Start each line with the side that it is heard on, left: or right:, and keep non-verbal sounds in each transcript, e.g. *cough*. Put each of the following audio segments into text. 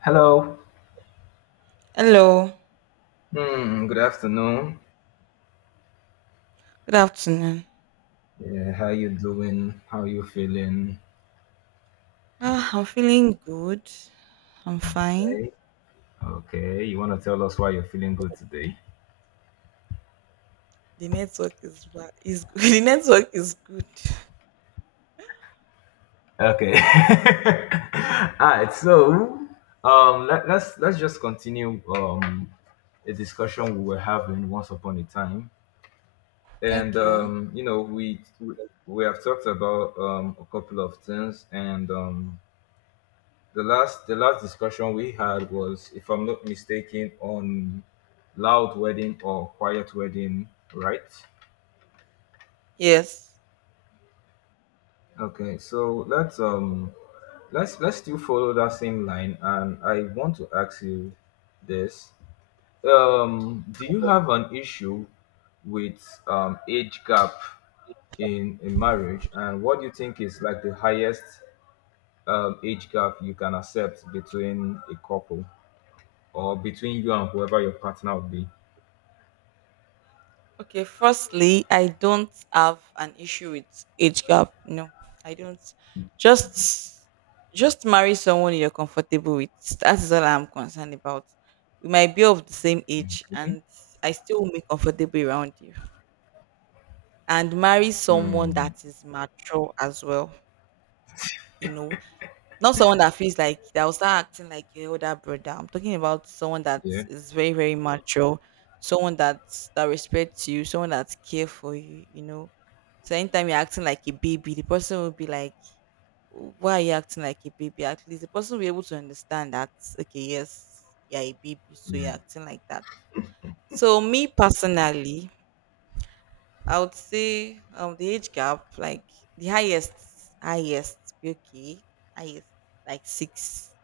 left: Hello.
right: Hello,
left: Hmm, good afternoon.
right: good afternoon.
left: Yeah, how you doing? How you feeling?
right: I'm feeling good. I'm fine.
left: Okay. Okay, you want to tell us why you're feeling good today?
right: The network is good. *laughs* The network is good.
left: Okay. *laughs* All right. So, let's just continue a discussion we were having once upon a time, and
right: Okay.
left: we have talked about a couple of things, and the last discussion we had was, if I'm not mistaken, on loud wedding or quiet wedding, right?
right: Yes.
left: Okay, so let's still follow that same line, and I want to ask you this: do you have an issue with age gap in marriage, and what do you think is like the highest age gap you can accept between a couple or between you and whoever your partner would be?
right: Okay. Firstly, I don't have an issue with age gap. No, I don't. Just just marry someone you're comfortable with. That is all I'm concerned about. We might be of the same age,
left: Okay.
right: and I still will be comfortable around you. And marry someone
left: Hmm.
right: that is mature as well. You know, Not someone that feels like that will start acting like your older brother. I'm talking about someone that
left: Yeah.
right: is very, very mature, someone that respects you, someone that care for you. So anytime you're acting like a baby, the person will be like, "Why are you acting like a baby?" At least the person will be able to understand that. Okay, yes, you're a baby, so you're acting like that. So me personally, I would say the age gap, like the highest, highest, okay, highest, like six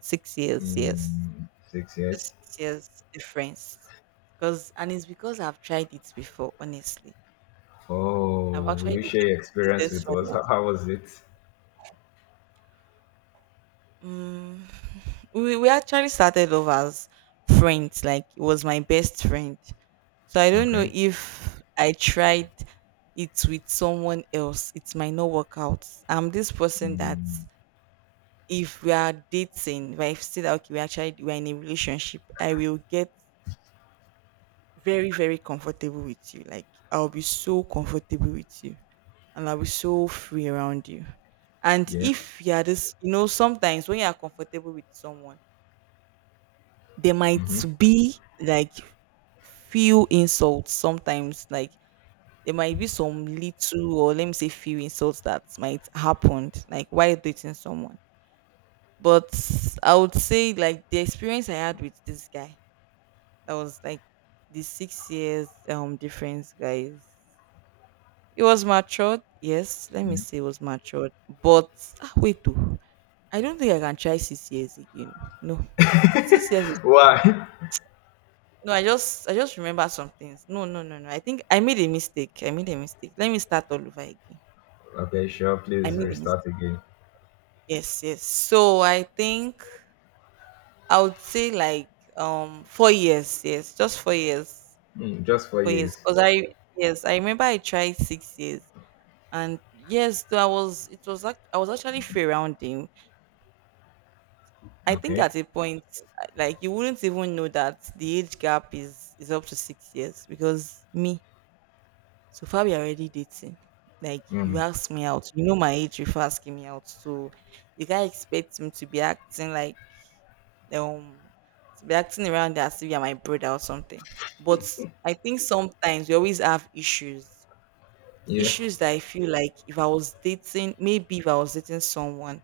right: 6 years, yes.
left: Hmm. Six
right: Just
left: years.
right: 6 years difference. Because and it's because I've tried it before, honestly. I've
left: Oh, will
right: actually
left: you
right: did
left: share your
right: did
left: experience
right: this
left: with us?
right: one.
left: How was it?
right: Mm, *laughs* we actually started off as friends, like it was my best friend. So I don't know
left: Okay.
right: if I tried it with someone else, it might not work out. I'm this person that
left: Hmm.
right: if we are dating, if I see that okay, we're in a relationship, I will get very very comfortable with you, like I'll be so comfortable with you, and I'll be so free around you. And
left: Yeah.
right: if you're this, you know, sometimes when you're comfortable with someone, there
left: Mm-hmm.
right: might be, like, few insults sometimes, like there might be some little, or let me say few insults that might happen like while dating someone. But I would say like the experience I had with this guy, that was like the 6 years difference guys. It was matured. Yes, let me
left: Yeah.
right: say it was matured. But wait, though. I don't think I can try 6 years again. No, 6 years. Is,
left: *laughs* Why?
right: no, I just remember some things. No, no, no, no. I think I made a mistake. I made a mistake. Let me start all over again.
left: Okay, sure.
right: I
left: Please
right: made a
left: restart
right: mistake.
left: again.
right: Yes, yes. So I think I would say like 4 years. Yes, just 4 years.
left: Hmm. Just four
right: 4 years.
left: years.
right: Cause I, yes, I remember I tried 6 years. And yes, though I was actually free rounding, I think,
left: Okay.
right: at a point, like you wouldn't even know that the age gap is up to 6 years because me, so far we are already dating. Like
left: Hmm.
right: you ask me out, you know my age before asking me out, so you can't expect him to be acting like um to be acting around as if you're my brother or something. But I think sometimes we always have issues,
left: Yeah.
right: issues that I feel like if I was dating, maybe if I was dating someone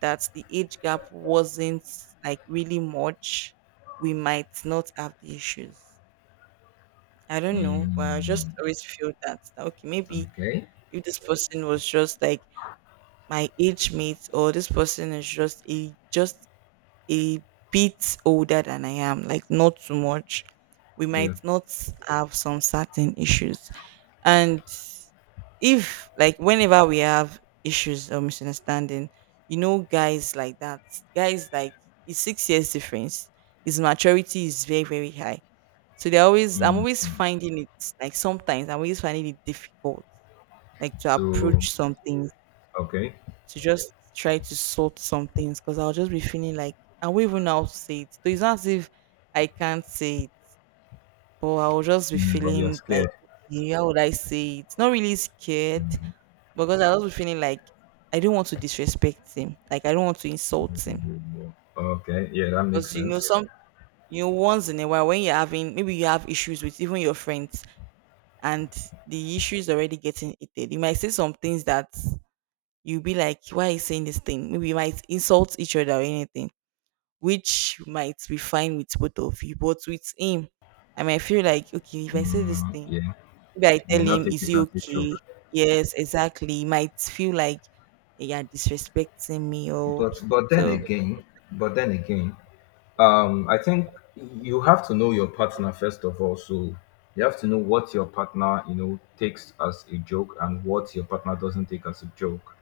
right: that the age gap wasn't like really much, we might not have the issues. I don't know, but I just
left: Hmm.
right: always feel that okay, maybe
left: Okay.
right: if this person was just like my age mate, or this person is just a bit older than I am, like not too much, we
left: Yeah.
right: might not have some certain issues. And if like whenever we have issues or misunderstanding, you know, guys like that, guys like it's 6 years difference. His maturity is very very high, so they are always I'm
left: Hmm,
right: always
left: hmm.
right: finding it, like sometimes I'm always finding it difficult, like to
left: So,
right: approach some things,
left: okay.
right: to just try to sort some things because I'll just be feeling like I won't even know how to say it. So it's not as if I can't say it, but I'll just be
left: Hmm, but you're
right: feeling like,
left: scared.
right: "Okay, how would I say it? Not really scared
left: Hmm,
right: because I was just feeling like I don't want to disrespect him. Like I don't want to insult
left: hmm,
right: him.
left: hmm. Okay. Yeah, that makes
right: Because you know,
left: sense.
right: some you know, once in a while when you're having maybe you have issues with even your friends, and the issue is already getting heated. You might say some things that you'll be like, why are you saying this thing? Maybe you might insult each other or anything, which might be fine with both of you. But with him, I might feel like, okay, if I say this
left: Mm,
right: thing,
left: yeah.
right: maybe I
left: You may
right: tell
left: not
right: him,
left: take
right: is
left: it
right: he
left: as a
right: okay?
left: joke.
right: Yes, exactly. He might feel like, you are disrespecting me, oh!
left: But then
right: So.
left: again, but then again I think you have to know your partner first of all, so you have to know what your partner takes as a joke and what your partner doesn't take as a joke.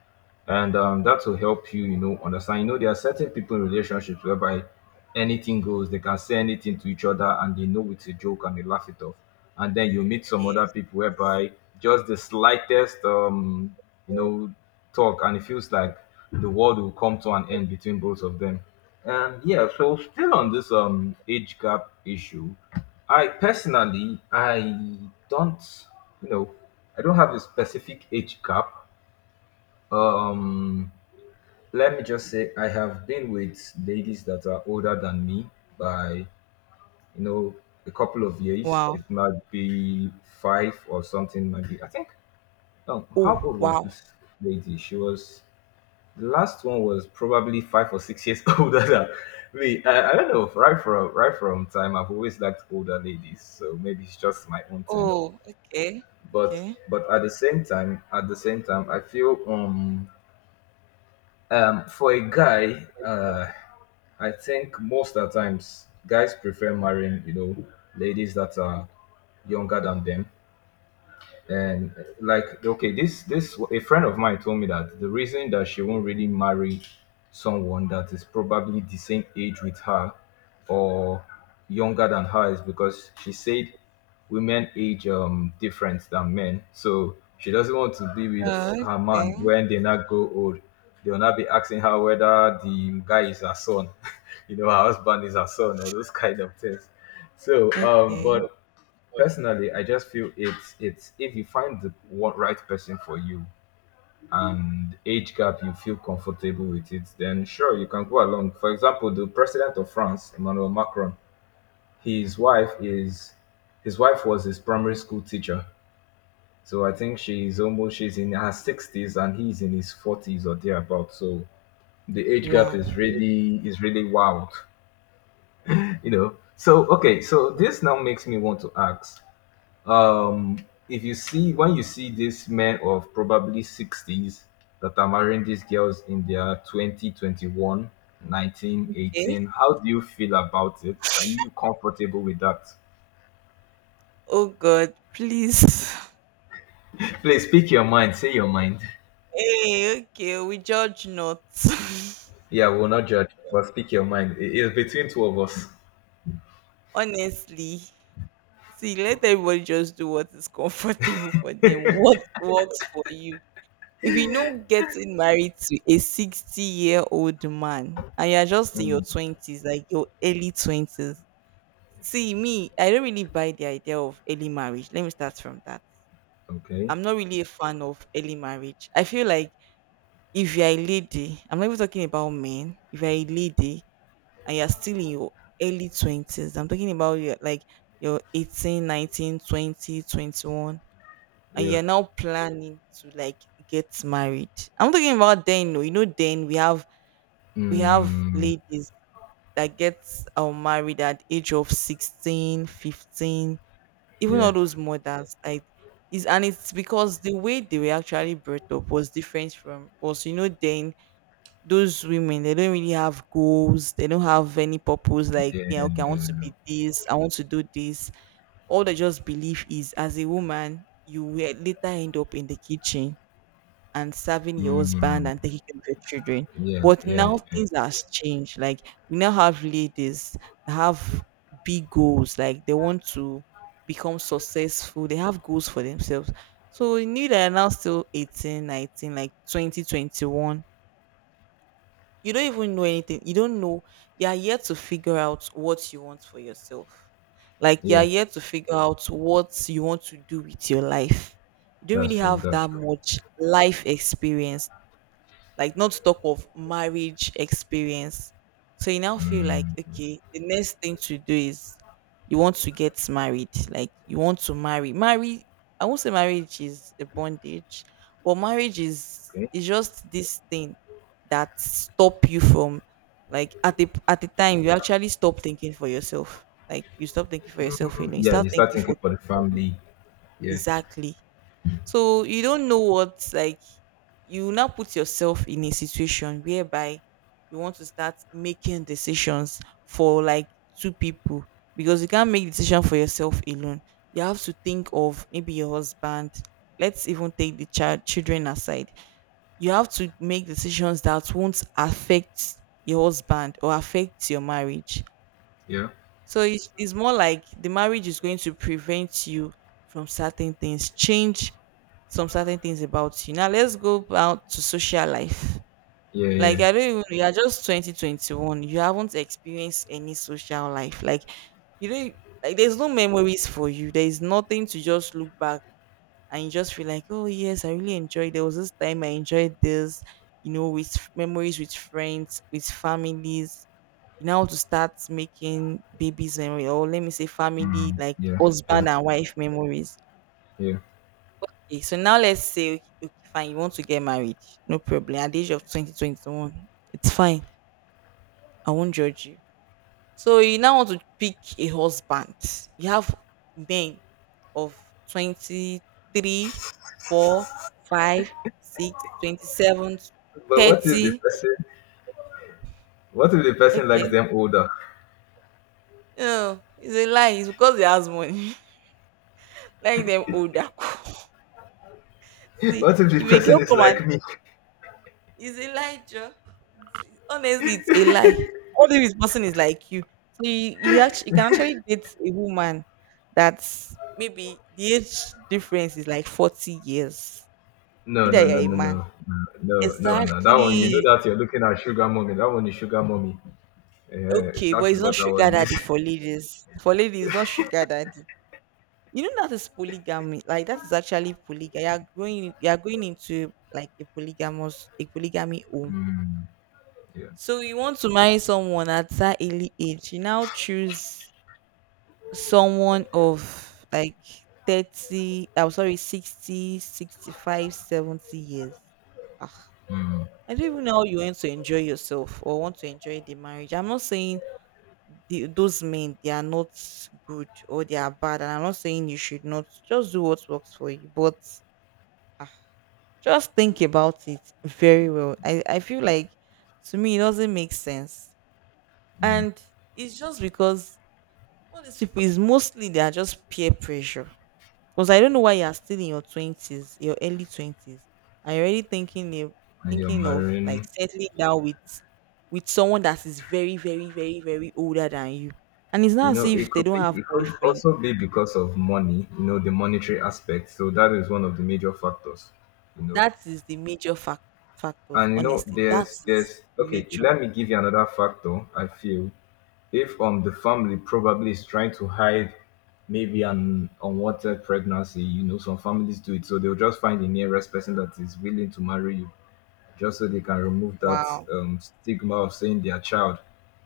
left: And that will help you you know understand. There are certain people in relationships whereby anything goes, they can say anything to each other and they know it's a joke and they laugh it off, and then you meet some other
right: Yes,
left: people
right: yes.
left: whereby just the slightest you know talk, and it feels like the world will come to an end between both of them. And yeah, so still on this age gap issue, I personally, don't you know I don't have a specific age gap. Um, let me just say I have been with ladies that are older than me by know a couple of years.
right: Wow.
left: It might be five or something. Might be, I think. Oh,
right: Oh,
left: how old was
right: wow.
left: this lady? She was The last one was probably 5 or 6 years *laughs* older than me. I don't know. Right from time, I've always liked older ladies, so maybe it's just my own thing.
right: Oh, okay.
left: But
right: Okay.
left: but at the same time, I feel for a guy, I think most of the times guys prefer marrying ladies that are younger than them. And like, okay, this a friend of mine told me that the reason that she won't really marry someone that is probably the same age with her or younger than her is because she said women age different than men, so she doesn't want to be with her
right: Okay.
left: man when they not go old. They'll not be asking her whether the guy is her son, *laughs* her husband is her son or those kind of things. So
right: Okay.
left: but personally, I just feel it's if you find the one, right person for you, and age gap you feel comfortable with it, then sure, you can go along. For example, the president of France, Emmanuel Macron, his wife is his wife was his primary school teacher. So I think she's in her sixties and he's in his forties or thereabout. So the age gap
right: Wow.
left: is really wild. *laughs* Okay, so this now makes me want to ask um if you see these men of probably 60s that are marrying these girls in their 20, 21, 19,
right: Okay.
left: 18. How do you feel about it? Are you comfortable with that?
right: Oh God, please. *laughs*
left: Please speak your mind, say your mind.
right: Hey, okay, we judge not. *laughs*
left: Yeah, we'll not judge, but speak your mind. It is between two of us.
right: Honestly. See, let everybody just do what is comfortable for them. *laughs* What works for you? If you know getting married to a 60-year-old man and you're just in your 20s, like your early 20s, see me, I don't really buy the idea of early marriage. Let me start from that.
left: Okay.
right: I'm not really a fan of early marriage. I feel like if you're a lady, I'm not even talking about men, if you're a lady and you're still in your early 20s, I'm talking about your, like, your 18, 19, 20, 21, and
left: Yeah.
right: you're now planning to like get married. I'm talking about then, no, you know, then we have
left: Mm,
right: ladies that get married at age of 16, 15, even
left: yeah,
right: all those mothers, like, is and it's because the way they were actually brought up was different from us. You know, then those women, they don't really have goals, they don't have any purpose, like yeah,
left: yeah.
right: okay, I want to be this, I want to do this. All they just believe is as a woman, you will later end up in the kitchen and serving your husband
left: Mm,
right: and taking care of your children.
left: yeah,
right: But
left: yeah,
right: now
left: yeah,
right: things has changed. Like we now have ladies that have big goals. Like they want to become successful. They have goals for themselves. So you knew that are now still 18, 19, like 20, 21. You don't even know anything. You don't know. You are yet to figure out what you want for yourself. Like you are
left: yeah.
right: yet to figure out what you want to do with your life. You don't
left: That's
right: really
left: true,
right: have
left: that's
right: that
left: true.
right: much life experience, like not to talk of marriage experience. So you now feel like, okay, the next thing to do is you want to get married. Like you want to marry. Marry, I won't say marriage is a bondage, but marriage is
left: Okay,
right: is just this thing that stop you from, like, at the time you actually stop thinking for yourself. Like you stop thinking for yourself, you know, you
left: yeah.
right: start
left: You start
right: thinking for
left: thinking for
right: two
left: the
right: people.
left: family. Yeah,
right: Exactly, so you don't know what, like you now put yourself in a situation whereby you want to start making decisions for, like, two people, because you can't make decision for yourself alone. You have to think of maybe your husband. Let's even take the child children aside. You have to make decisions that won't affect your husband or affect your marriage.
left: yeah,
right: So it's more like the marriage is going to prevent you from certain things, change some certain things about you. Now let's go out to social life.
left: yeah,
right: Like
left: yeah.
right: I don't even, you're just 2021. You haven't experienced any social life. Like you don't, like there's no memories for you. There is nothing to just look back and you just feel like, oh yes, I really enjoyed, there was this time I enjoyed this, you know, with memories with friends, with families. You now want to start making babies memory, or let me say family, like
left: Yeah, yeah,
right: husband and wife memories.
left: yeah.
right: Okay, so now let's say okay, okay, fine, you want to get married, no problem. At the age of twenty one, it's fine. I won't judge you. So you now want to pick a husband. You have men of 23, four, five, six, 27,
left: But what if the
right: 30.
left: person What if the person likes
right: Okay.
left: them older?
right: No, it's a lie. It's because he has money. *laughs* Like them older. *laughs*
left: *laughs*
right: See,
left: What if the
right: if a
left: person
right: girl
left: is
right: come and,
left: like me?
right: it's a lie, Joe. Honestly, it's a lie. Only if this person is like you. So you actually you can actually date a woman that's maybe the age difference is like 40 years. You
left: No,
right: that
left: no,
right: you're
left: no,
right: a
left: no,
right: man.
left: no, no, no, no. That one, you know
right: Exactly.
left: that you're looking at sugar mommy. That one is sugar mommy. Uh,
right: Okay,
left: that
right: but
left: is
right: it's not
left: what that
right: sugar
left: one is.
right: daddy
left: *laughs*
right: for ladies. For ladies, it's not sugar daddy. You know that is polygamy. Like that is actually polygamy. You're growing you're going into like a polygamous a polygamy home.
left: Mm, yeah,
right: So you want to marry someone at that early age. You now choose someone of like 30, I'm sorry, 60, 65, 70 years. Ah, I don't even know how you want to enjoy yourself or want to enjoy the marriage. I'm not saying the, those men, they are not good or they are bad. And I'm not saying you should not just do what works for you. But ah, just think about it very well. I feel like to me, it doesn't make sense.
left: yeah.
right: And it's just because all these people is mostly they are just peer pressure. Because I don't know why you are still in your 20s, your early 20s, and you're already thinking of
left: And you're
right: like
left: marrying.
right: settling down with someone that is very, very, very, very older than you. And it's not as
left: It
right: if they
left: could
right: don't
left: be.
right: have
left: It could
right: boyfriend.
left: also be because of money. The monetary aspect. So that is one of the major factors. You know,
right: That is the major factors,
left: and
right: honestly. That
left: there's,
right: is
left: there's.
right: the
left: Okay,
right: major.
left: let me give you another factor. I feel if the family probably is trying to hide maybe an unwanted pregnancy. Some families do it, so they'll just find the nearest person that is willing to marry you just so they can remove that
right: Wow.
left: stigma of saying their child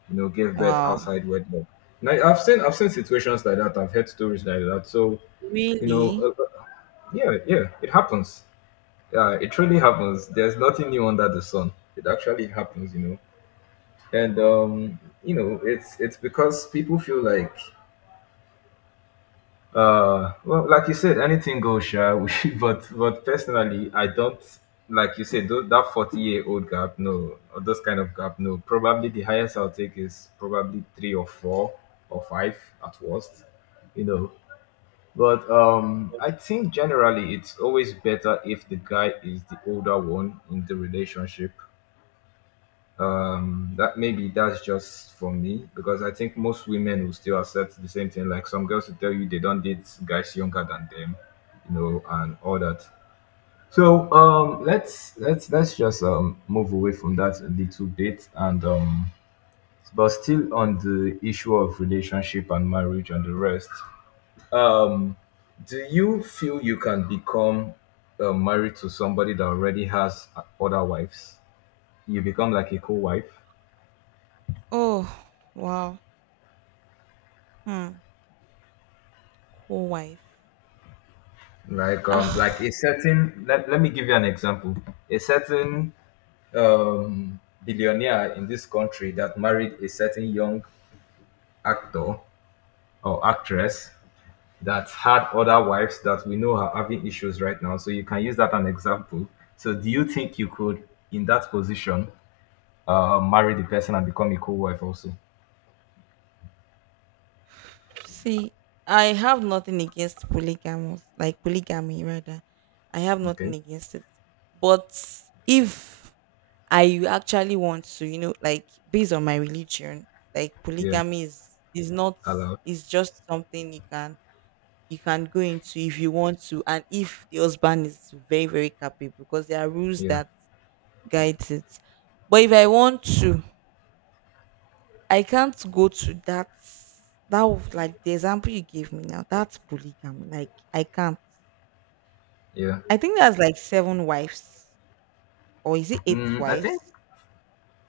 left: gave birth
right: Wow.
left: outside wedlock. Now I've seen situations like that, I've heard stories like that. So, you know
right: Really?
left: uh, uh, yeah, yeah, it happens. Yeah, it truly happens, there's nothing new under the sun, it actually happens, you know and you know it's because people feel like. Well, like you said, anything goes, sha. *laughs* But personally, I don't, like you said, that 40-year-old gap. No, or those kind of gap. No, probably the highest I'll take is probably three or four or five at worst. You know, but I think generally it's always better if the guy is the older one in the relationship, that maybe that's just for me, because I think most women will still accept the same thing. Like, some girls will tell you they don't date guys younger than them, and all that. So let's just move away from that a little bit, and but still on the issue of relationship and marriage and the rest. um do you feel you can become married to somebody that already has other wives, you become like a co-wife?
right: Oh, wow. Hmm. Cool wife.
left: Like,
right: Ah.
left: a certain... Let me give you an example. A certain um billionaire in this country that married a certain young actor or actress that had other wives that we know are having issues right now. So you can use that an example. So do you think you could in that position marry the person and become a co-wife also?
right: See, I have nothing against polygamous, like polygamy rather. I have nothing
left: Okay,
right: against it. But if I actually want to, you know, like based on my religion, like
left: yeah,
right: polygamy is not,
left: allowed.
right: is just something you can, you can go into if you want to and if the husband is very, very capable because there are rules
left: Yeah,
right: that guides it. But if I want to, I can't go to that. That was like the example you gave me now, that's polygamy. Like I can't.
left: yeah.
right: I think that's like 7 wives, or is it eight
left: Mm, i think
right: wives?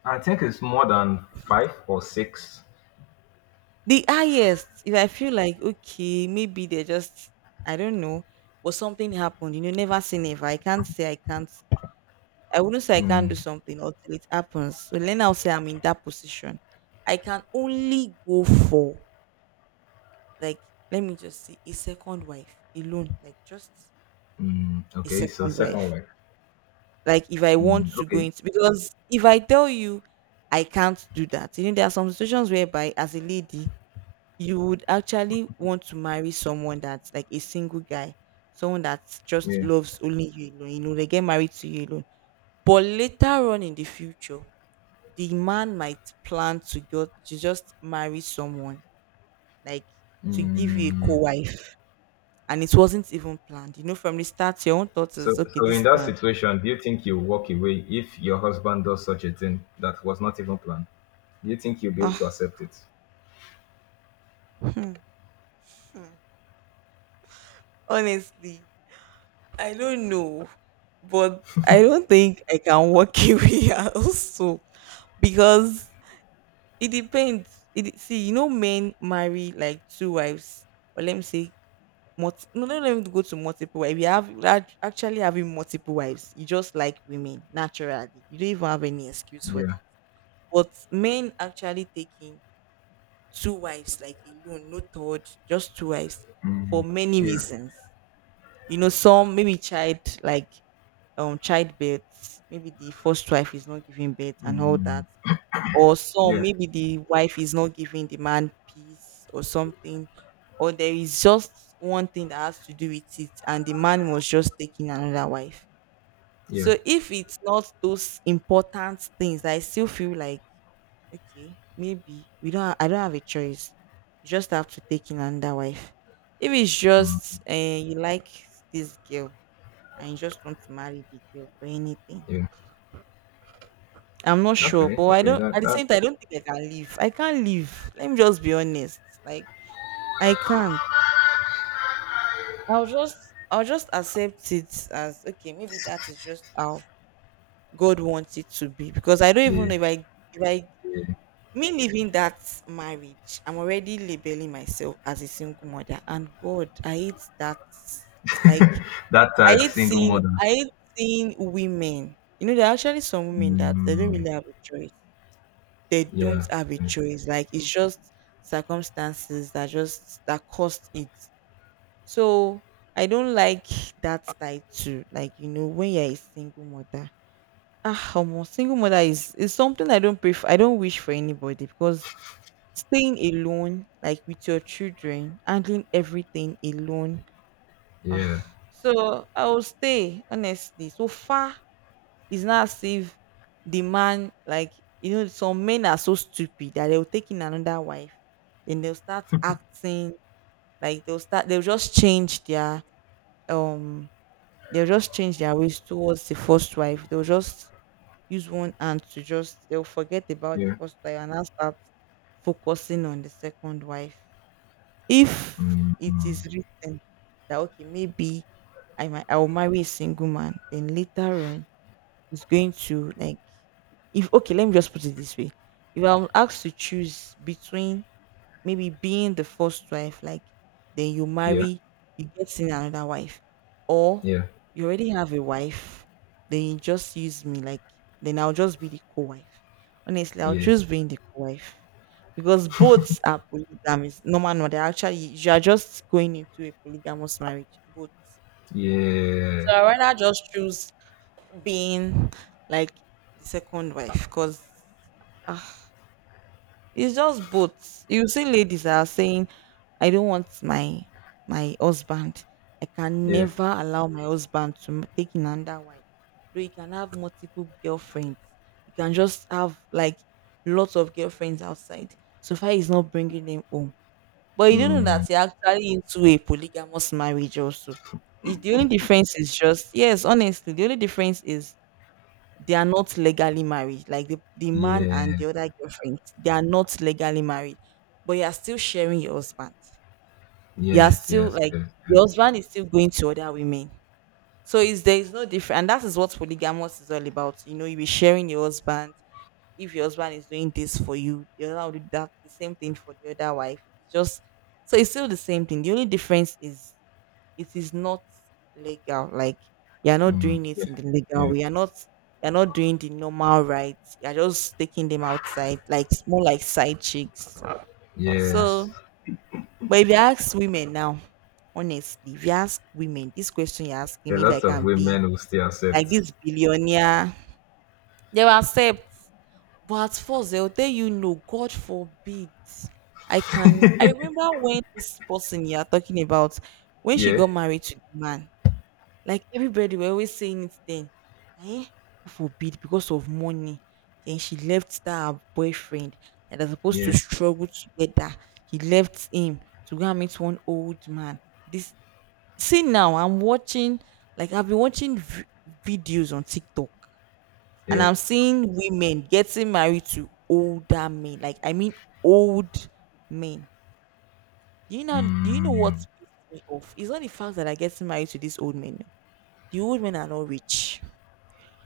left: i think it's more than five or six.
right: The highest, if I feel like okay, maybe they're just, I don't know, but something happened. You know, never say never. I can't say I can't. I wouldn't say I can't do
left: Mm.
right: something until it happens. So let now say I'm in that position. I can only go for, like, let me just say a second wife alone, like just
left: Mm,
right: a
left: okay, so
right: second
left: second
right: wife.
left: wife.
right: Like if I want
left: Mm,
right: to go
left: okay,
right: into, because if I tell you I can't do that, you know, there are some situations whereby as a lady, you would actually want to marry someone that's like a single guy, someone that just
left: yeah.
right: loves only you alone, you know, they get married to you alone. But later on in the future, the man might plan to go to just marry someone, like, to give you a
left: Mm,
right: co-wife, and it wasn't even planned. You know, from the start, your own thoughts is
left: so,
right: okay,
left: so in
right: this
left: that
right: man.
left: situation, do you think you walk away if your husband does such a thing that was not even planned? Do you think you'll be able
right: Ah,
left: to accept it?
right: *laughs* honestly, I don't know, but I don't think I can work *laughs* away also because it depends. It see, you know, men marry like 2 wives, or let me say, multi, no, no, let me go to multiple wives. You have actually having multiple wives. You just like women naturally. You don't even have any excuse for
left: Yeah,
right: that. But men actually taking 2 wives like alone, no third, just 2 wives for many
left: yeah,
right: reasons. You know, some maybe child, like, childbirth, maybe the first wife is not giving birth and all that, or some
left: yeah,
right: maybe the wife is not giving the man peace or something, or there is just one thing that has to do with it and the man was just taking another wife.
left: yeah,
right: So if it's not those important things, I still feel like okay, maybe we don't ha- I don't have a choice, you just have to take in another wife. If it's just you like this girl and you just want to marry the girl or anything.
left: yeah.
right: I'm not sure,
left: Okay,
right: but I
left: okay.
right: don't. At
left: That
right: the same
left: that
right: time, I don't think I can leave. I can't leave. Let me just be honest. Like I can't. I'll just I'll just accept it as okay. Maybe that is just how God wants it to be. Because I don't even
left: Yeah,
right: know if I, if I,
left: yeah.
right: me leaving that marriage, I'm already labeling myself as a single mother. And God, I hate that. Like
left: That tag single mother.
right: I hate seeing women. You know, there are actually some women that they don't
left: Mm,
right: really have a choice, they don't
left: yeah,
right: have a
left: yeah,
right: choice. Like it's just circumstances that just that caused it. So I don't like that side too. Like, you know, when you're a single mother, ah, omo, single mother is something I don't prefer. I don't wish for anybody because staying alone, like with your children, handling everything alone, ah.
left: yeah,
right: So I will stay, honestly. So far it's not as if the man, like, you know, some men are so stupid that they'll take in another wife and they'll start acting like they'll just change their, um, they'll just change their ways towards the first wife. They'll just use one hand to just, they'll forget about the
left: yeah,
right: first wife and now start focusing on the second wife. If it is written that, okay, maybe I'll marry a single man, then later on, is going to like, if okay, let me just put it this way, if I'm asked to choose between maybe being the first wife, like, then you
left: yeah,
right: marry, you get in another wife, or you already have a wife, then you just use me, like, then I'll just be the co-wife, honestly I'll
left: yeah,
right: choose being the co-wife because both are polygamous, no man no they're actually, you are just going into a polygamous marriage both. So
left: yeah,
right: I rather just choose being, like, the second wife because it's just both. You see, ladies are saying, "I don't want my my husband. I can
left: yeah.
right: never allow my husband to take in another wife." Though you can have multiple girlfriends, you can just have like lots of girlfriends outside. So far, he's not bringing them home. But you don't know
left: Mm,
right: that you're actually into a polygamous marriage also. It's the only difference is just, yes, honestly, the only difference is they are not legally married. Like the man and
left: yeah,
right: the other girlfriend, they are not legally married, but you are still sharing your husband. You are
left: yes,
right: still,
left: yes,
right: like,
left: yes,
right: your
left: yes.
right: husband is still going to other women. So is no different, and that is what polygamous is all about. You know, you be sharing your husband. If your husband is doing this for you, the other will do that the same thing for the other wife. It's just, so it's still the same thing. The only difference is it is not legal. Like you're not doing it
left: Yeah,
right: in the legal
left: yeah,
right: way. You're not doing the normal rights. You're just taking them outside, like more like side chicks.
left: yes.
right: So but if you ask women now, honestly, if you ask women this question you're
left: A
right: asking me, if I
left: lot of
right: can be
left: women will still
right: like
left: accept.
right: this billionaire, they will accept. But at first they'll tell you no, God forbid. I remember when this person you're talking about, when she
left: Yeah,
right: got married to the man, like everybody were always saying it then. Eh? God forbid, because of money. Then she left that her boyfriend that was supposed to
left: yeah,
right: struggle together. He left him to go and meet one old man. This, see now I'm watching, like I've been watching videos on TikTok and
left: yeah.
right: I'm seeing women getting married to older men. Like I mean old men. Do you know, what
left: Mm,
right: pissed me off? It's not the fact that I get married to these old men. The old men are not rich.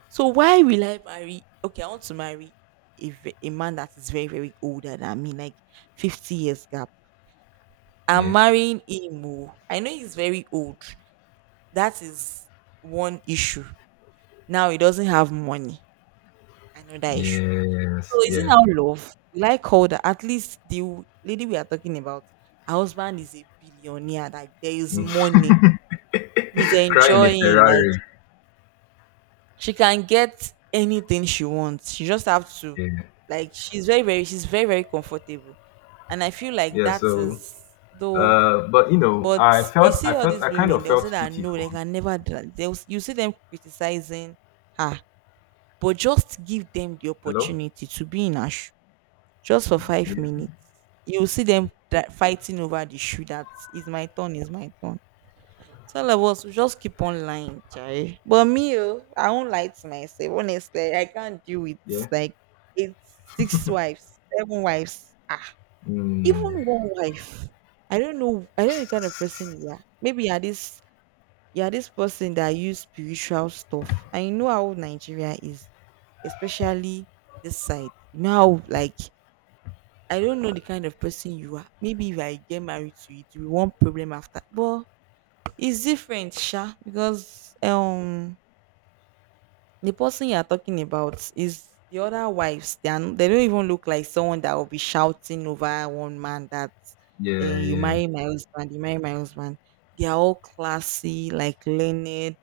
right: So why will I marry? Okay, I want to marry a, a man that is very, very older than me, like 50 years gap. I'm
left: yeah,
right: marrying him. Oh. I know he's very old. That is one issue. Now he doesn't have money. Another issue.
left: yes,
right: So is it
left: yeah.
right: now love? Will I call that? At least the lady we are talking about, her husband is a billionaire. Like there is money. He's
left: Cry in a
right: enjoying. Like
left: Ferrari.
right: she can get anything she wants. She just have to,
left: Yeah,
right: like, she's very very comfortable. And I feel like
left: yeah.
right: that
left: So,
right: is, though,
left: but
right: but you see all these
left: I kind
right: women,
left: of
right: they'll say
left: felt
right: that
left: pity
right: no,
left: for
right: they
left: her.
right: can never do that. They'll, you see them criticizing her. But just give them the
left: Hello.
right: opportunity to be in her shoe just for five
left: Yeah,
right: minutes. You'll see them that fighting over the shoe that is my turn, is my turn. Some of us we just keep on lying, chai. But me, oh, I won't lie to myself. Honestly, I can't deal with
left: yeah.
right: like eight, 6 wives, 7 wives. Ah,
left: Mm,
right: even one wife. I don't know. I don't know the kind of person you are. Maybe you're this, you're this person that use spiritual stuff. And you know how Nigeria is, especially this side. You know how like, I don't know the kind of person you are. Maybe if I get married to you, it will be one problem after. But it's different, sha, because the person you are talking about is the other wives. They are, they don't even look like someone that will be shouting over one man that
left: yeah,
right: eh, you
left: yeah,
right: marry my husband, you marry my husband. They are all classy, like learned.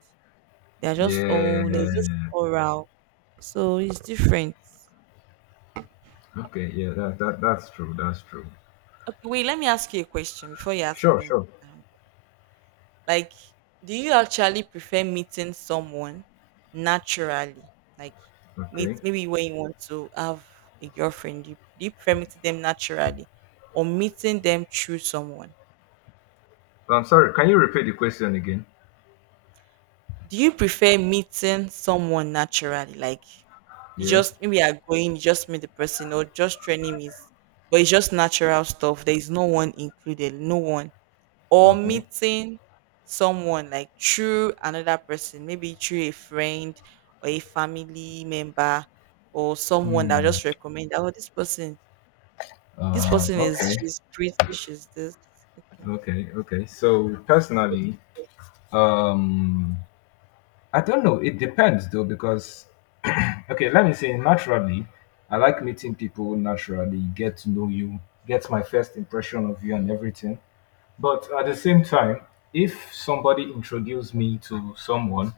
right: They are just all they're just
left: yeah.
right: oral. So it's different.
left: Okay, yeah. That's true. That's true.
right: Okay, wait. Let me ask you a question before you ask
left: Sure,
right: me.
left: sure.
right: Like, do you actually prefer meeting someone naturally? Like, meet
left: Okay.
right: maybe when you want to have a girlfriend, do you prefer meeting them naturally or meeting them through someone?
left: I'm sorry. Can you repeat the question again?
right: Do you prefer meeting someone naturally? Like, you
left: Yeah.
right: just maybe are going, you just meet the person, or just training is, but it's just natural stuff. There is no one included, no one. Or
left: Okay.
right: meeting someone like through another person, maybe through a friend or a family member or someone that will just recommend, oh, this person is
left: Okay,
right: she's pretty, she's this. Okay.
left: okay, okay. So personally, um, I don't know. It depends though, because *clears throat* okay, let me say naturally, I like meeting people naturally, get to know you, get my first impression of you and everything. But at the same time, if somebody introduced me to someone,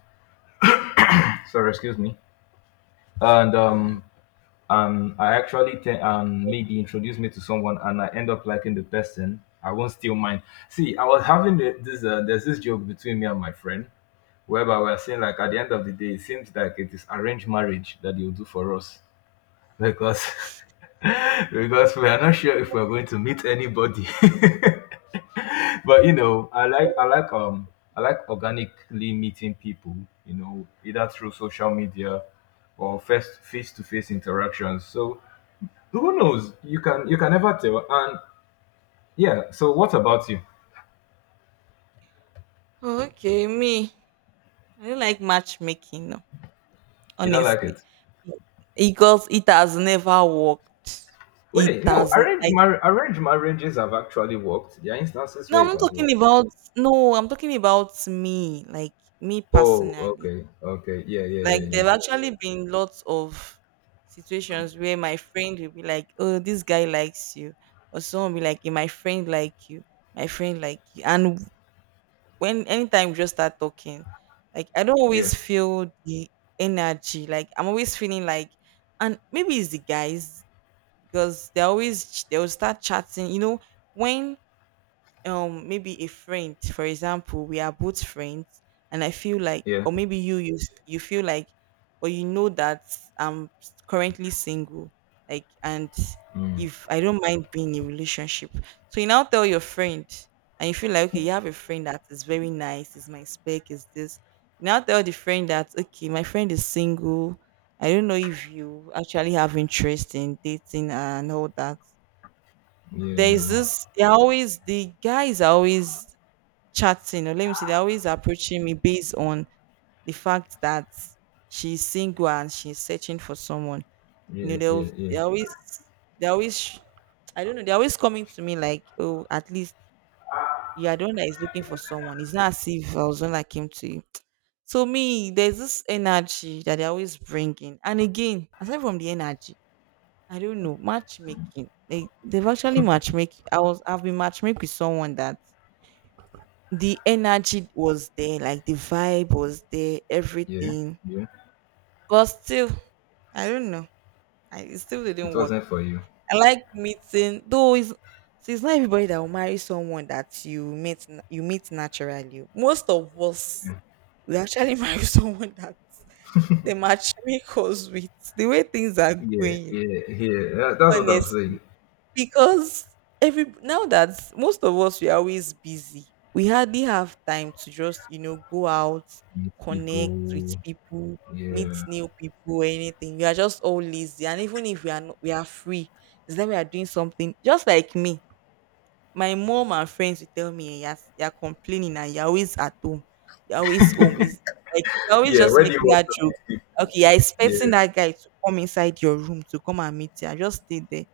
left: sorry, excuse me, and
right: All right.
left: I actually think maybe introduce me to someone and I end up liking the person, I won't steal mine. See, I was having the- this there's this joke between me and my friend whereby we're saying like at the end of the day it seems like it is arranged marriage that you do for us, because *laughs* because we are not sure if we're going to meet anybody. *laughs* But I like organically meeting people, either through social media or first face to face interactions. So who knows? You can never tell. And yeah, so what about you?
right: Okay, me. I don't like matchmaking, no,
left: You don't like
right: honestly.
left: it?
right: Because it has never worked. It
left: Wait, no,
right: has n-
left: arranged
right: like
left: arranged marriages have actually worked. There are instances
right: no,
left: where
right: I'm
left: it
right: not
left: has
right: talking
left: worked.
right: about no, I'm talking about me, like me
left: Oh,
right: personally.
left: okay, okay, yeah, yeah, yeah,
right: Like
left: yeah,
right: there've actually been lots of situations where my friend will be like, "Oh, this guy likes you," or someone will be like, "Yeah, my friend like you, my friend like you," and when anytime we just start talking, like I don't
left: yeah,
right: always feel the energy. Like I'm always feeling like, and maybe it's the guys because they always ch- they'll start chatting. You know when maybe a friend, for example, we are both friends and I feel like,
left: yeah, yeah.
right: or maybe you you s- you feel like or you know that I'm s- currently single, like, and
left: Hmm.
right: if I don't mind being in a relationship, so you now tell your friend and you feel like okay, you have a friend that is very nice, is my spec, is this, you now tell the friend that okay, my friend is single, I don't know if you actually have interest in dating and all that.
left: Yeah,
right: There's
left: yeah,
right: this, they're always, the guys are always chatting or, let me see, they're always approaching me based on the fact that she's single and she's searching for someone. You know,
left: yeah,
right: they'll,
left: yeah,
right: they always, they always sh- I don't know, they're always coming to me like, oh, at least you are the one that is looking for someone. It's not as if I was the one that came to you. So me, there's this energy that they always bring in. And again, aside from the energy, I don't know, matchmaking. They they've actually matchmake. I was I've been matchmake with someone that the energy was there, like the vibe was there,
left: yeah,
right: everything.
left: yeah.
right: But still, I don't know. I, it still
left: It
right: didn't work.
left: wasn't for you.
right: I like meeting, though. It's, so it's not everybody that will marry someone that you meet na- you meet naturally. Most of us
left: Yeah,
right: we actually *laughs* marry someone that the matchmakers *laughs* with the way things are
left: yeah,
right: going.
left: yeah, yeah. That's what I'm
right: Honestly.
left: saying.
right: Because every now that most of us we're always busy, we hardly have time to just, go out,
left: Meet
right: connect with
left: people.
right: people, meet
left: Yeah,
right: new people, anything. We are just all lazy, and even if we are not, we are free. It's that we are doing something. Just like me, my mom and friends will tell me, yes, you're complaining and you're always at home, you're always home is, you're always
left: yeah.
right: just
left: Where do you
right: making
left: want
right: that
left: to
right: joke.
left: meet people?
right: Okay, you're
left: Yeah,
right: expecting that guy to come inside your room to come and meet you, I just stay there.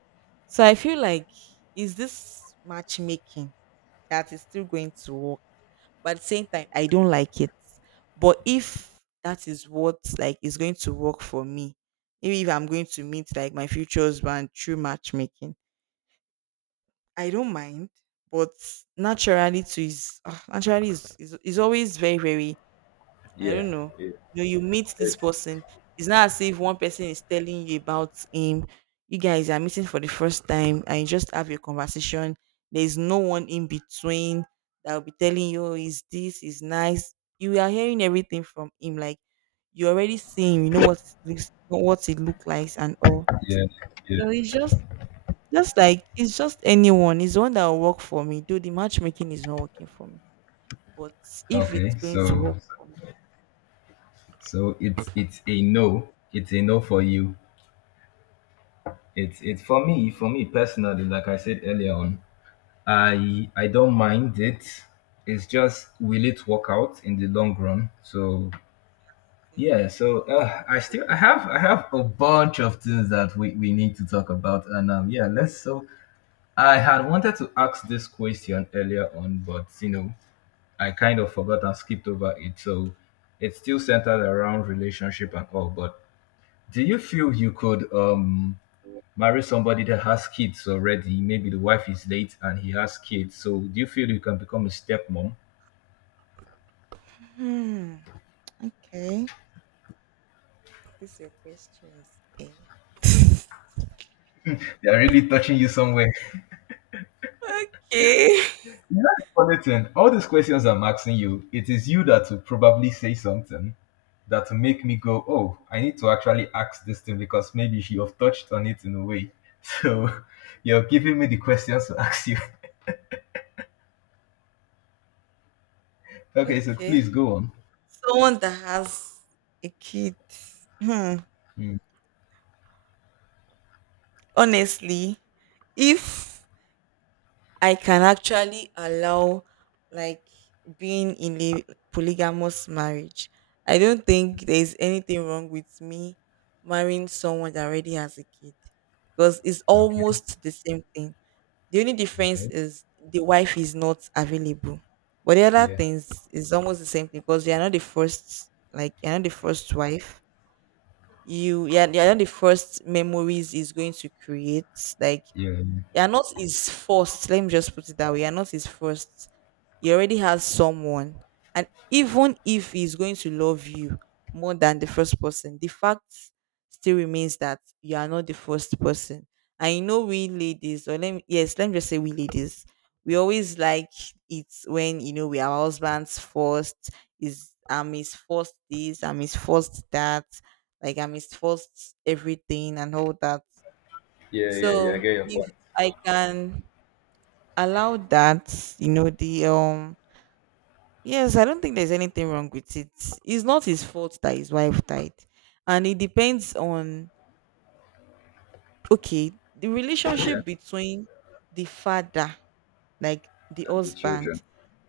right: So I feel like, is this matchmaking that is still going to work? But at the same time, I don't like it. But if that is what like is going to work for me, maybe if I'm going to meet like my future husband through matchmaking, I don't mind. But naturally, to is, ah, naturally is always very, very, I
left: yeah,
right: don't know.
left: yeah.
right: You know, you meet this
left: It's,
right: person. It's not as if one person is telling you about him. You guys are meeting for the first time and you just have your conversation. There's no one in between that will be telling you, is this, is nice. You are hearing everything from him. Like you already seeing, you know what it looks, what it look like and all.
left: yeah, yeah.
right: So it's just like it's just anyone. It's one that will work for me. Though the matchmaking is not working for me. But if it's
left: Okay,
right: going to
left: so
right: work,
left: so it's a no. It's a no for you. It's for me. For me personally, like I said earlier on, I don't mind it. It's just will it work out in the long run? So
right: since-
left: yeah, so I have a bunch of things that we need to talk about, and yeah, let's. So I had wanted to ask this question earlier on, but you know I kind of forgot and skipped over it. So it's still centered around relationship and all. But do you feel you could marry somebody that has kids already? Maybe the wife is late and he has kids. So do you feel you can become a stepmom? *laughs*
right: hmm. Okay. This your questions. Eh?
left: They are really touching you somewhere.
right: Okay. *laughs*
left: You know the funny thing? All these questions I'm asking you, it is you that will probably say something that will make me go, oh, I need to actually ask this thing because maybe you have touched on it in a way. *laughs* So you're giving me the questions to ask you. *laughs* Okay, so
right: Okay.
left: please go on.
right: Someone that has a kid. Hmm.
left: Mm,
right: Honestly, if I can actually allow like being in a polygamous marriage, I don't think there's anything wrong with me marrying someone that already has a kid because it's
left: okay,
right: almost the same thing. The only difference
left: okay.
right: is the wife is not available. But the other
left: Yeah,
right: things is almost the same thing because you're not the first, like you're not the first wife. You're not the first memories is going to create. Like
left: yeah,
right: you're not his first. Let me just put it that way. You're not his first. He already has someone. And even if he's going to love you more than the first person, the fact still remains that you are not the first person. And you know, we ladies, or let me, yes, let me just say we ladies, we always like it when, you know, we are our husbands first, is I'm his first this, I'm his first that, like I'm his first everything and all that.
left: yeah, yeah, yeah. Yeah, I
right: So
left: get your
right: if
left: point.
right: I can allow that, you know, the yes, I don't think there's anything wrong with it. It's not his fault that his wife died. And it depends on, okay, the
left: Yeah,
right: relationship between the father, like the
left: and the children.
right: husband,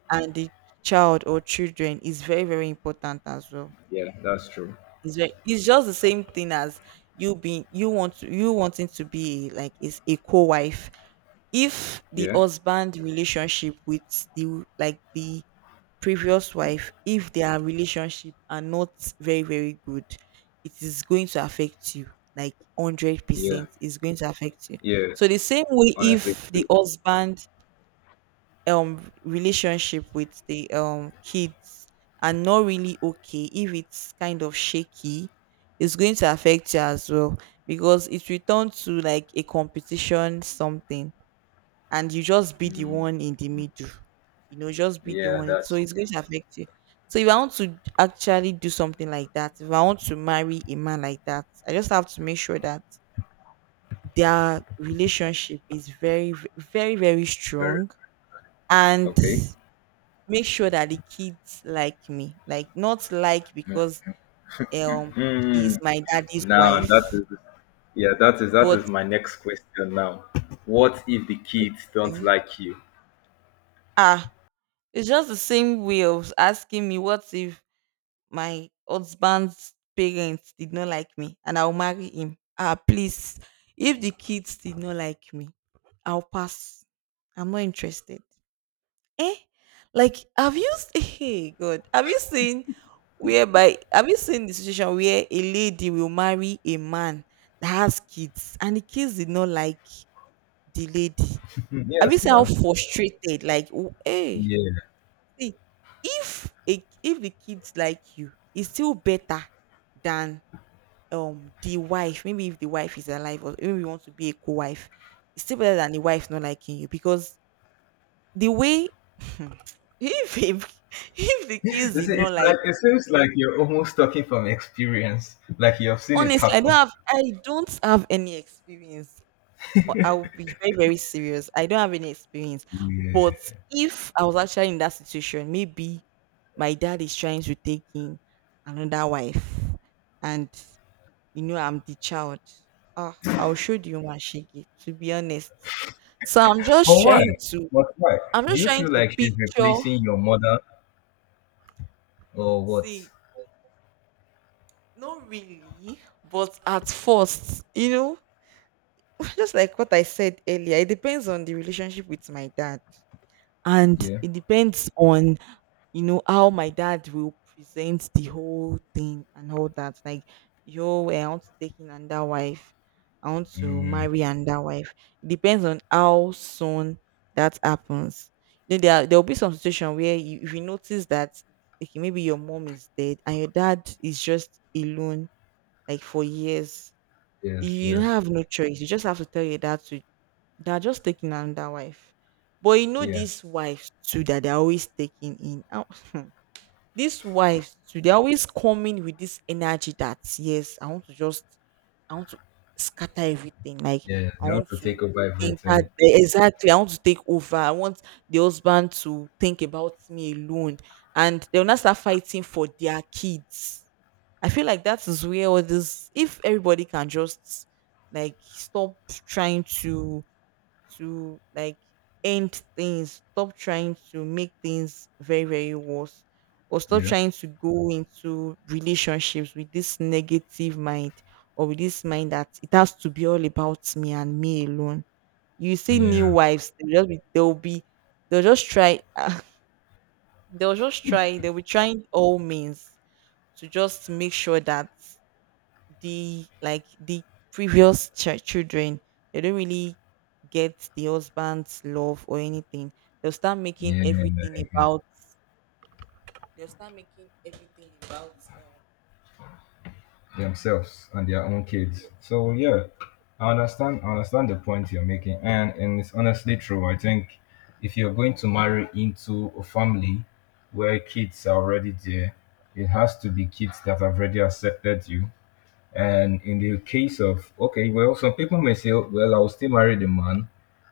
right: and the child or children is very, very important as well.
left: Yeah, that's true.
right: It's, very, it's just the same thing as you being, you want to, you wanting to be like is a co-wife. If the
left: Yeah,
right: husband relationship with the like the previous wife, if their relationship are not very, very good, it is going to affect you, like
left: yeah,
right: 100% is going to affect you. So
left: yes.
right: the same way,
left: Honestly,
right: if the
left: true.
right: husband relationship with the kids are not really okay, if it's kind of shaky, it's going to affect you as well because it will turn to like a competition something and you just be the
left: Mm,
right: one in the middle, you know, just be the
left: yeah,
right: one. So
left: that's
right: it's going to affect you. So if I want to actually do something like that, if I want to marry a man like that, I just have to make sure that their relationship is very, v- very, very
left: very
right: strong and
left: okay.
right: make sure that the kids like me. Like not like because um she's
left: Hmm.
right: my daddy's
left: Now, and that
right: wife,
left: is yeah, that
right: but
left: is my next question now. What if the kids don't
right: okay.
left: like you?
right: Ah, it's just the same way of asking me what if my husband's parents did not like me and I'll marry him. Ah, please. If the kids did not like me, I'll pass. I'm not interested. Eh? Like, have you s- *laughs* hey God, have you seen whereby, have you seen the situation where a lady will marry a man that has kids and the kids did not like the lady?
left: Hmm,
right: Have you
left: yes,
right: seen how
left: no.
right: frustrated? Like, w- hey.
left: Yeah.
right: See, if a, if the kids like you, it's still better than the wife. Maybe if the wife is alive, or maybe you want to be a co-wife, it's still better than the wife not liking you because the way *laughs* if if if the kids did
left: It's
right: not like,
left: like it seems like you're almost talking from experience, like you have seen it
right: honestly, I don't
left: happen.
right: have I don't have any experience. Or I'll be very, very serious. I don't have any experience. But
left: Yeah.
right: if I was actually in that situation, maybe my dad is trying to take in another wife and you know I'm the child. Ah, I'll show the woman shake, to be honest. So I'm
left: But
right: just
left: why?
right: trying to
left: But why?
right: I'm
left: Do
right: just
left: you
right: trying
left: feel
right: to
left: like she's
right: picture,
left: replacing your mother or what?
right: see, not really, but at first, you know, *laughs* just like what I said earlier, it depends on the relationship with my dad and
left: Yeah.
right: it depends on, you know, how my dad will present the whole thing and all that, like yo, eh, I want to take in another wife, I want to
left: Mm,
right: marry another wife. It depends on how soon that happens. Then there will be some situation where you, if you notice that okay, maybe your mom is dead and your dad is just alone, like for years,
left: yes,
right: you
left: yes.
right: have no choice, you just have to tell your dad to, they're just taking another wife. But you know
left: Yeah.
right: these wives too that they're always taking in. Ow. *laughs* These wives too, they're always coming with this energy that yes, I want to just, I want to scatter everything. Like
left: Yeah.
right: I
left: They want
right: want
left: to
right: to
left: take over
right: enter
left: everything.
right: the- exactly, I want to take over. I want the husband to think about me alone. And they'll not start fighting for their kids. I feel like that is where all this if everybody can just like stop trying to like end things, stop trying to make things very, very worse, or stop
left: Yeah.
right: trying to go into relationships with this negative mind or with this mind that it has to be all about me and me alone. You see new
left: Yeah.
right: wives, they'll just try *laughs* they'll be trying all means to just make sure that the previous children they don't really get the husband's love or anything they'll start making
left: Yeah. Yeah,
right: everything
left: yeah.
right: about they'll start making everything about um
left: Themselves and their own kids.
right: yes,
left: So yeah,
right: exactly.
left: I understand the point you're making, and it's honestly true. I think if you're going to marry into a family where kids are already there, it has to be kids that have already accepted you, and in the case of, okay, well, some people may say, "Oh, well, I'll still marry the man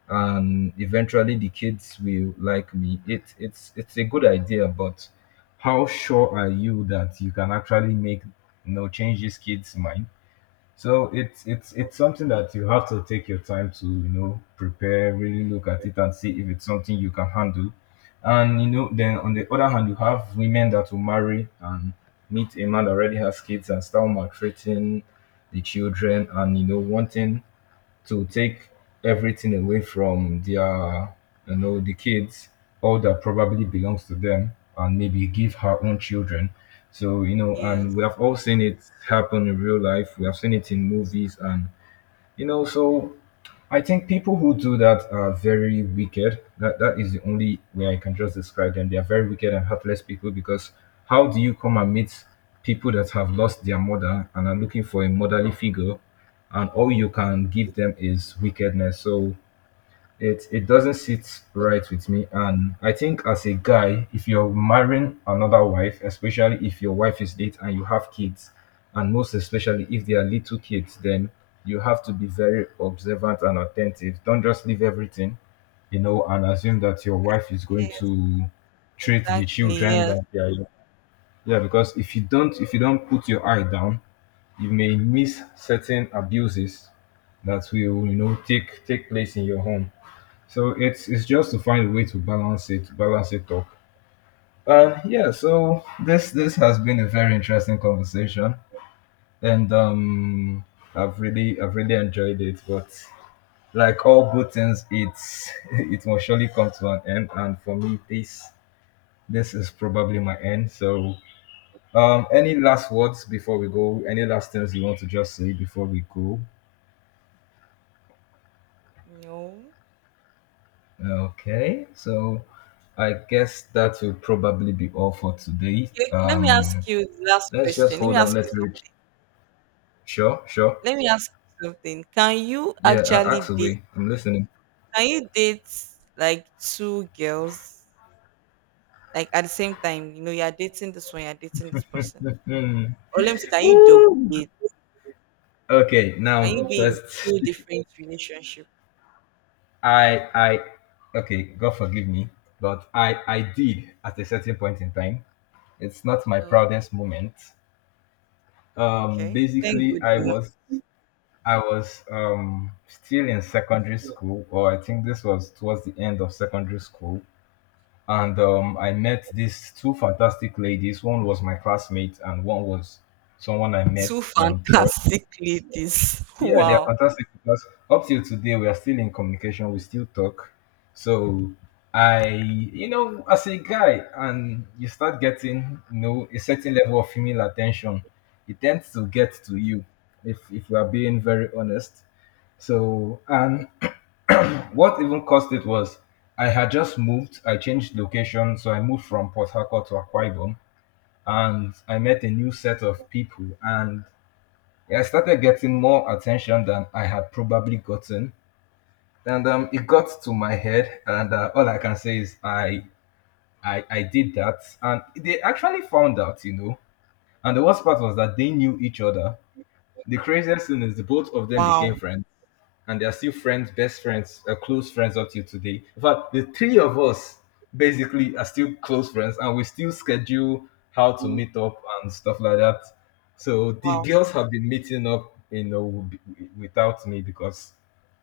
left: and eventually the kids will like me." It's a good idea, but how sure are you that you can actually make, you know, change these kids' mind? So it's something that you have to take your time to, you know, prepare, really look at it and see if it's something you can handle. And you know, then on the other hand, you have women that will marry and meet a man that already has kids and start maltreating the children, and you know, wanting to take everything away from their, you know, the kids, all that probably belongs to them, and maybe give her own children. So, you know,
right: Yes.
left: and we have all seen it happen in real life. We have seen it in movies, and you know, so I think people who do that are very wicked. That is the only way I can just describe them. They are very wicked and heartless people because how do you come and meet people that have lost their mother and are looking for a motherly figure, and all you can give them is wickedness? So it doesn't sit right with me, and I think as a guy, if you're marrying another wife, especially if your wife is late and you have kids, and most especially if they are little kids, then you have to be very observant and attentive. Don't just leave everything, you know, and assume that your wife is going
right: Yes,
left: to treat the
right: exactly.
left: children
right: Yes.
left: that they are. Yeah, because if you don't, if you don't put your eye down, you may miss certain abuses that will, you know, take place in your home. So it's just to find a way to balance it up. And yeah, so this has been a very interesting conversation, and I've really enjoyed it. But like all good things, it's *laughs* it must surely come to an end. And for me, this is probably my end. So any last words before we go? Any last things you want to just say before we go?
right: No,
left: Okay, so I guess that will probably be all for today.
right: okay, okay, let me ask you the last
left: Let's just
right: question, let me
left: hold on.
right: ask you
left: Let's reach. Sure, sure.
right: let me ask something. Can you
left: Yeah,
right: actually date
left: actually, I'm listening.
right: can you date like two girls, like at the same time? You know, you're dating this one, you're dating this person.
left: Hmm.
right: Or let me say, can you double date?
left: Okay,
right: Can
left: now
right: you be in
left: first,
right: two different relationship?
left: I, I, okay, God forgive me, but I did at a certain point in time. It's not my
right: Oh,
left: proudest moment.
right: okay. Thank God,
left: Basically,
right: you know.
left: I was, still in secondary school, or I think this was towards the end of secondary school, and I met these two fantastic ladies. One was my classmate, and one was someone I
right: Two *laughs*
left: met in church.
right: fantastic ladies.
left: Yeah, they are
right: Wow.
left: fantastic because up till today we are still in communication. We still talk. So I, you know, as a guy, and you start getting, you know, a certain level of female attention, it tends to get to you. If we are being very honest, so and *clears throat* what even caused it was I had just moved. I changed location, so I moved from Port Harcourt to Akwa Ibom, and I met a new set of people, and yeah, I started getting more attention than I had probably gotten, and it got to my head. And all I can say is I did that, and they actually found out, you know. And the worst part was that they knew each other. The craziest thing is the both of them
right: Wow.
left: became friends, and they are still friends, best friends, close friends up till today. In fact, the three of us basically are still close friends, and we still schedule how to meet up and stuff like that. So the
right: Wow.
left: girls have been meeting up, you know, without me because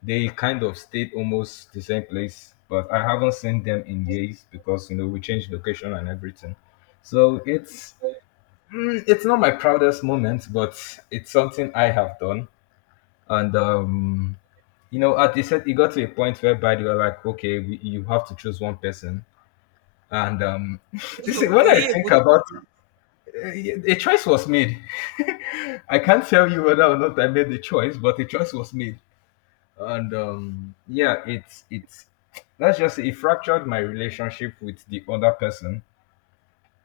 left: they kind of stayed almost the same place, but I haven't seen them in years because you know we changed location and everything. So it's mm, it's not my proudest moment, but it's something I have done, and you know, at a set, it got to a point whereby they were like, okay, we, you have to choose one person. And *laughs* this is,
right: *laughs*
left: when
right: Were
left: I
right: you able
left: think
right: to?
left: about eh, a choice was made. *laughs* I can't tell you whether or not I made the choice, but a choice was made. And yeah, it's let's just say it fractured my relationship with the other person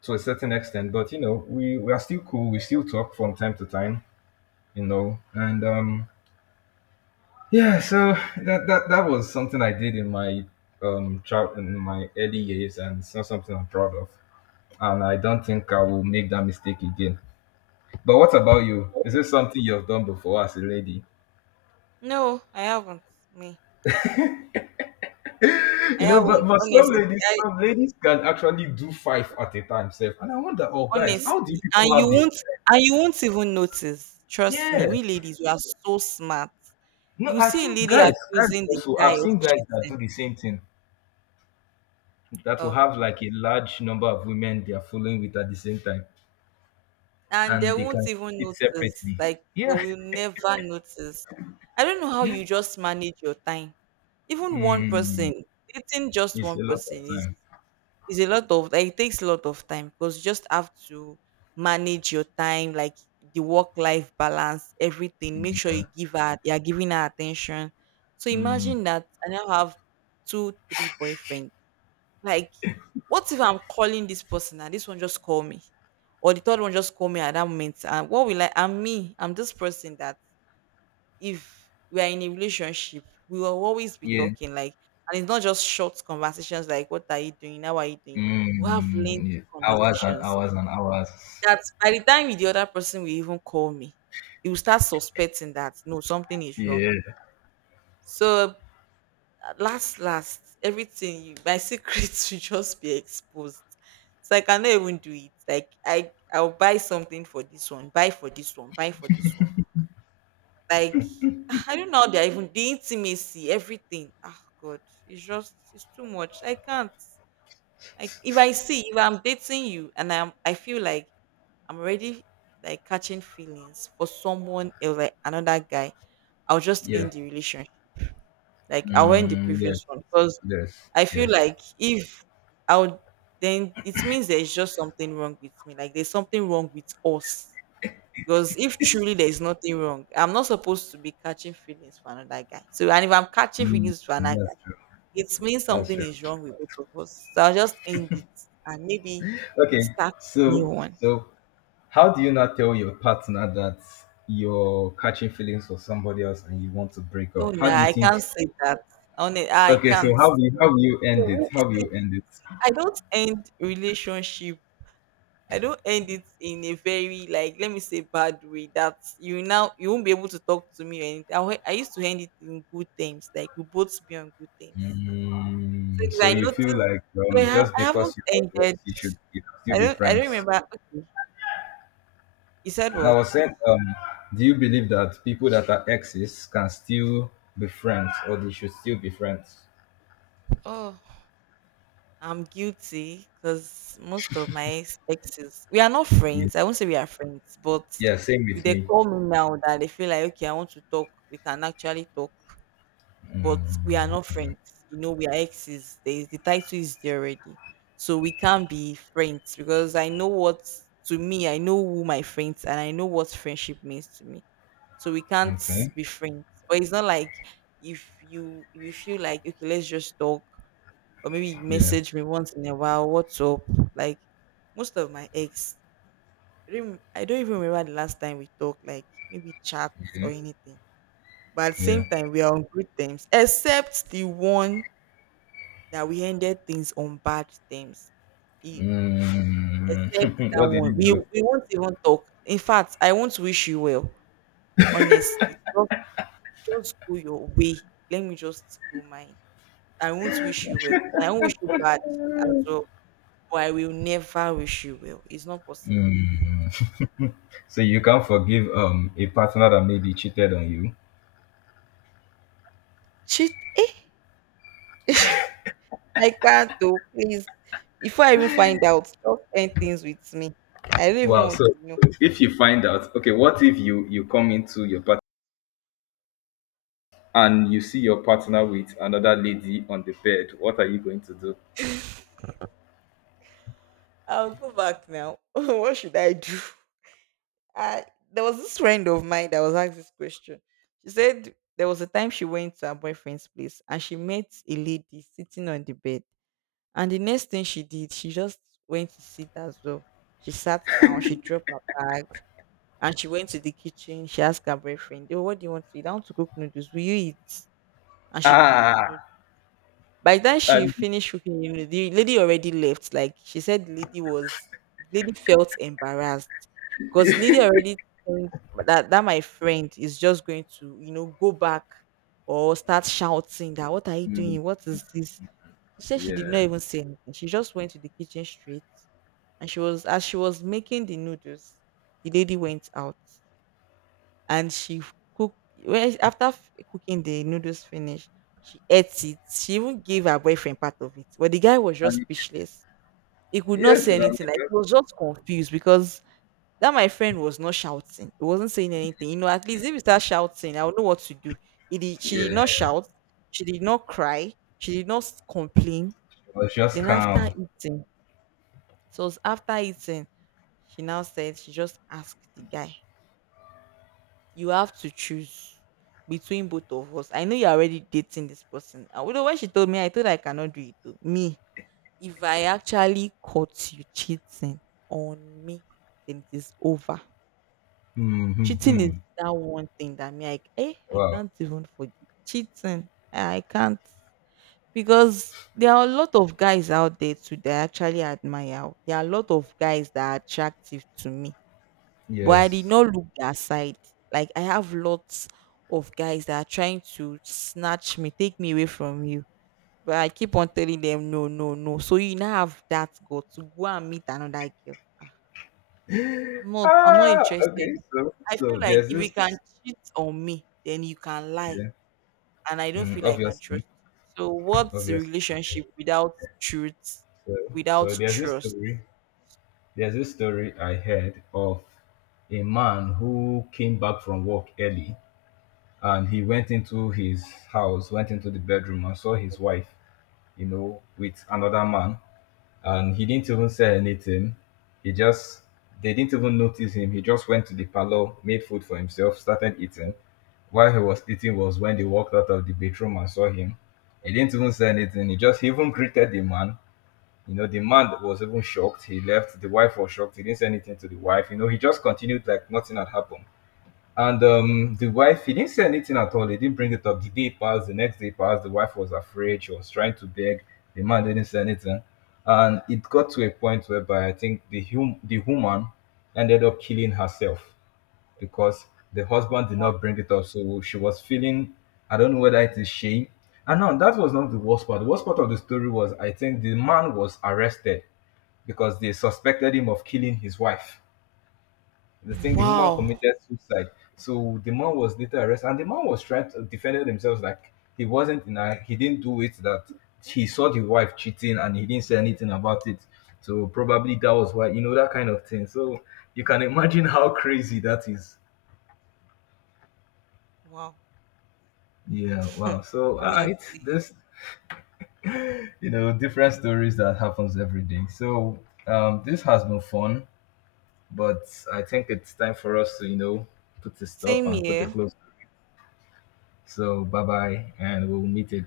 left: to a certain extent. But you know, we are still cool. We still talk from time to time. You know, and yeah, so that was something I did in my early years, and it's not something I'm proud of. And I don't think I will make that mistake again. But what about you? Is this something you've done before as a lady?
right: No, I haven't. Me.
left: *laughs*
right: I
left: You know,
right: haven't.
left: but
right: Honestly. I,
left: some ladies can actually do five at a time, self. And I wonder, oh guys, how do you
right: honestly. And
left: people
right: you
left: have this?
right: won't even notice. Trust me.
left: Yeah.
right: We ladies, we are so smart.
left: No,
right: You
left: I
right: see a
left: think
right: lady
left: guys, guys
right: accusing the
left: also.
right: guy
left: I've
right: of
left: seen guys that
right: cheating.
left: do the same thing. That will
right: Oh.
left: have like a large number of women they are following with at the same time.
right: And they
left: And they
right: won't
left: can keep
right: even
left: it
right: notice.
left: separately.
right: Like they
left: Yeah,
right: will never notice. I don't know how you just manage your time. Even one
left: mm,
right: person, dating just
left: it's
right: one
left: a lot of
right: person is
left: time.
right: a lot of, like, it takes a lot of time because you just have to manage your time, like the work life balance, everything. Make sure
left: Yeah,
right: you are giving her attention. So
left: mm,
right: imagine that I now have two, three boyfriends. Like, what if I'm calling this person and this one just call me? Or the third one just call me at that moment. And what will I'm me, I'm this person that if we are in a relationship, we will always be
left: yeah,
right: talking, like, and it's not just short conversations like what are you doing? How are you doing? We have
left: mm,
right: lengthy
left: yeah. Hours and
right: conversations.
left: hours and hours.
right: That by the time the other person will even call me, you will start suspecting that no, something is wrong.
left: Yeah,
right: So last last everything you my secrets *laughs* will just be exposed, so I cannot even do it. Like I'll buy something for this one, buy for this one, buy for this one, like *laughs* *sighs* I don't know how they're even the intimacy everything, oh god, it's just it's too much, I can't. Like if I see, if I'm dating you and I feel like I'm already like catching feelings for someone else, like another guy, I'll just
left: yeah,
right: end the relationship, like I'll end the
left: mm, yeah,
right: previous one because.
left: yes,
right: I feel
left: yes.
right: like if I would, then it means there's just something wrong with me. Like there's something wrong with us. Because if truly there's nothing wrong, I'm not supposed to be catching feelings for another guy. So, and if I'm catching
left: Mm,
right: feelings for another guy,
left: that's true.
right: it means
left: That's
right: something
left: true.
right: is wrong with both of us. So I'll just end it and maybe
left: Okay,
right: start a new
left: so
right: one.
left: so how do you not tell your partner that you're catching feelings for somebody else and you want to break
right: No,
left: up? How
right: nah,
left: do you
right: I can't
left: think?
right: say that. Only I
left: Okay, so
right: can't.
left: how will you
right: No,
left: end it? How will
right: see,
left: you end it?
right: I don't end relationship. I don't end it in a very, like, let me say bad way that you now you won't be able to talk to me or anything. I used to end it in good terms, like we both be on good terms. So
left: Mm,
right: if
left: so
right: I
left: you feel
right: notice,
left: like just
right: I haven't
left: because you have ex,
right: ended.
left: you should you can
right: I
left: still be
right: don't. I don't
left: friends.
right: remember. Okay, you said
left: Now,
right: what?
left: I was saying, do you believe that people that are exes can still be friends, or they should still be friends?
right: Oh, I'm guilty because most of my exes we are not
left: Yeah,
right: friends. I won't say we are friends, but
left: yeah, same
right: if
left: with
right: they
left: me.
right: call me now that they feel like okay, I want to talk, we can actually talk. But we are not friends. You know, we are exes. There is, the title is there already. So we can't be friends because I know what, to me, I know who my friends and I know what friendship means to me. So we can't
left: Okay.
right: be friends. But it's not like if you feel like, okay, let's just talk or maybe you
left: Yeah.
right: message me once in a while, what's up? Like most of my ex, I don't even remember the last time we talked, like maybe chats or
left: Okay.
right: anything. But at the
left: Yeah.
right: same time, we are on good terms, except the one that we ended things on bad terms. E- Except
left: Mm, *laughs*
right: that
left: what did you
right: one. We
left: do?
right: we won't even talk. In fact, I want to wish you well. Honestly. Just go your way. Let me just go mine. I won't wish you well. I won't wish you bad as well. But I will never wish you well. It's not possible.
left: So you can't forgive a partner that maybe cheated on you.
right: Cheat *laughs* I can't though, please. Before I even find out, just end things with me. I don't even
left: Wow.
right: want
left: So,
right: to know.
left: so if you find out, okay, what if you come into your partner and you see your partner with another lady on the bed, what are you going to do?
right: I'll go back now. *laughs* What should I do? I There was this friend of mine that was asked this question. She said there was a time she went to her boyfriend's place and she met a lady sitting on the bed. And the next thing she did, she just went to sit as well. She sat down, she dropped her bag, and she went to the kitchen. She asked her boyfriend, oh, what do you want to eat? I want to cook noodles. Will you eat? And she cooked the noodles.
left: Ah,
right: By the time she
left: and
right: finished cooking, you know, the lady already left. Like she said, the lady was, the lady felt embarrassed because lady already think that my friend is just going to, you know, go back or start shouting that what are you
left: mm,
right: doing? What is this? She said she did not
left: yeah,
right: even say anything. She just went to the kitchen straight, and she was as she was making the noodles, the lady went out and she cook, well, after cooking the noodles finish, she ate it, she even gave her boyfriend part of it, but the guy was just
left: and
right: speechless, he could not
left: yes,
right: say
left: that was
right: anything, like he
left: just,
right: was just confused because that my friend was not shouting, he wasn't saying anything, you know. At least if you start shouting I would know what to do. She did not
left: yeah,
right: shout, she did not cry, she did not complain.
left: it was just
right: Then after
left: calm.
right: eating So it was after eating she now said she just asked the guy, you have to choose between both of us. I know you're already dating this person. And you know, when she told me, I thought I cannot do it too. Me, if I actually caught you cheating on me, then it is over.
left: Hmm, hmm,
right: Cheating is
left: hmm.
right: that one thing that me like, eh, I
left: Wow,
right: can't even forgive. Cheating, ah, I can't, because there are a lot of guys out there too that I actually admire. There are a lot of guys that are attractive to me but I did
left: yes.
right: not look that side. Like I have lots of guys that are trying to snatch me, take me away from you. But I keep on telling them no, no, no. So you now have that go to go and meet another girl. Ah, I'm not
left: Ah,
right: interested.
left: okay. So,
right: I feel
left: so
right: like
left: there's
right: if you can
left: this,
right: cheat on me, then you can lie.
left: yeah,
right: And I don't
left: mm,
right: feel like I can
left: obviously,
right: trust you. So what's the
left: obviously.
right: relationship without truth,
left: So,
right: without
left: so there's this
right: trust?
left: story. There's this story I heard of a man who came back from work early and he went into his house, went into the bedroom and saw his wife, you know, with another man. And he didn't even say anything. He just they didn't even notice him. He just went to the parlor, made food for himself, started eating. While he was eating was when they walked out of the bedroom and saw him. He didn't even say anything. He just he even greeted the man. You know, the man was even shocked. He left. The wife was shocked. He didn't say anything to the wife. You know, he just continued like nothing had happened. And the wife, he didn't say anything at all. He didn't bring it up. The day passed, the next day passed. The wife was afraid. She was trying to beg. The man didn't say anything. And it got to a point whereby I think the, the woman ended up killing herself because the husband did
right: Wow.
left: not bring it up. So she was feeling, I don't know whether it is shame. And now that was not the worst part. The worst part of the story was I think the man was arrested because they suspected him of killing his wife. The thing, the woman
right: Wow.
left: committed suicide. So the man was later arrested, and the man was trying to defend himself like he wasn't in a, he didn't do it. That he saw the wife cheating, and he didn't say anything about it. So probably that was why you know that kind of thing. So you can imagine how crazy that is. Yeah, wow.
right: *laughs*
left: So it's
right: Honestly,
left: this, you know, different stories that happens every day. So this has been fun, but I think it's time for us to you know put a stop
right: same
left: and put a
right: here.
left: close. So bye bye, and we'll meet again.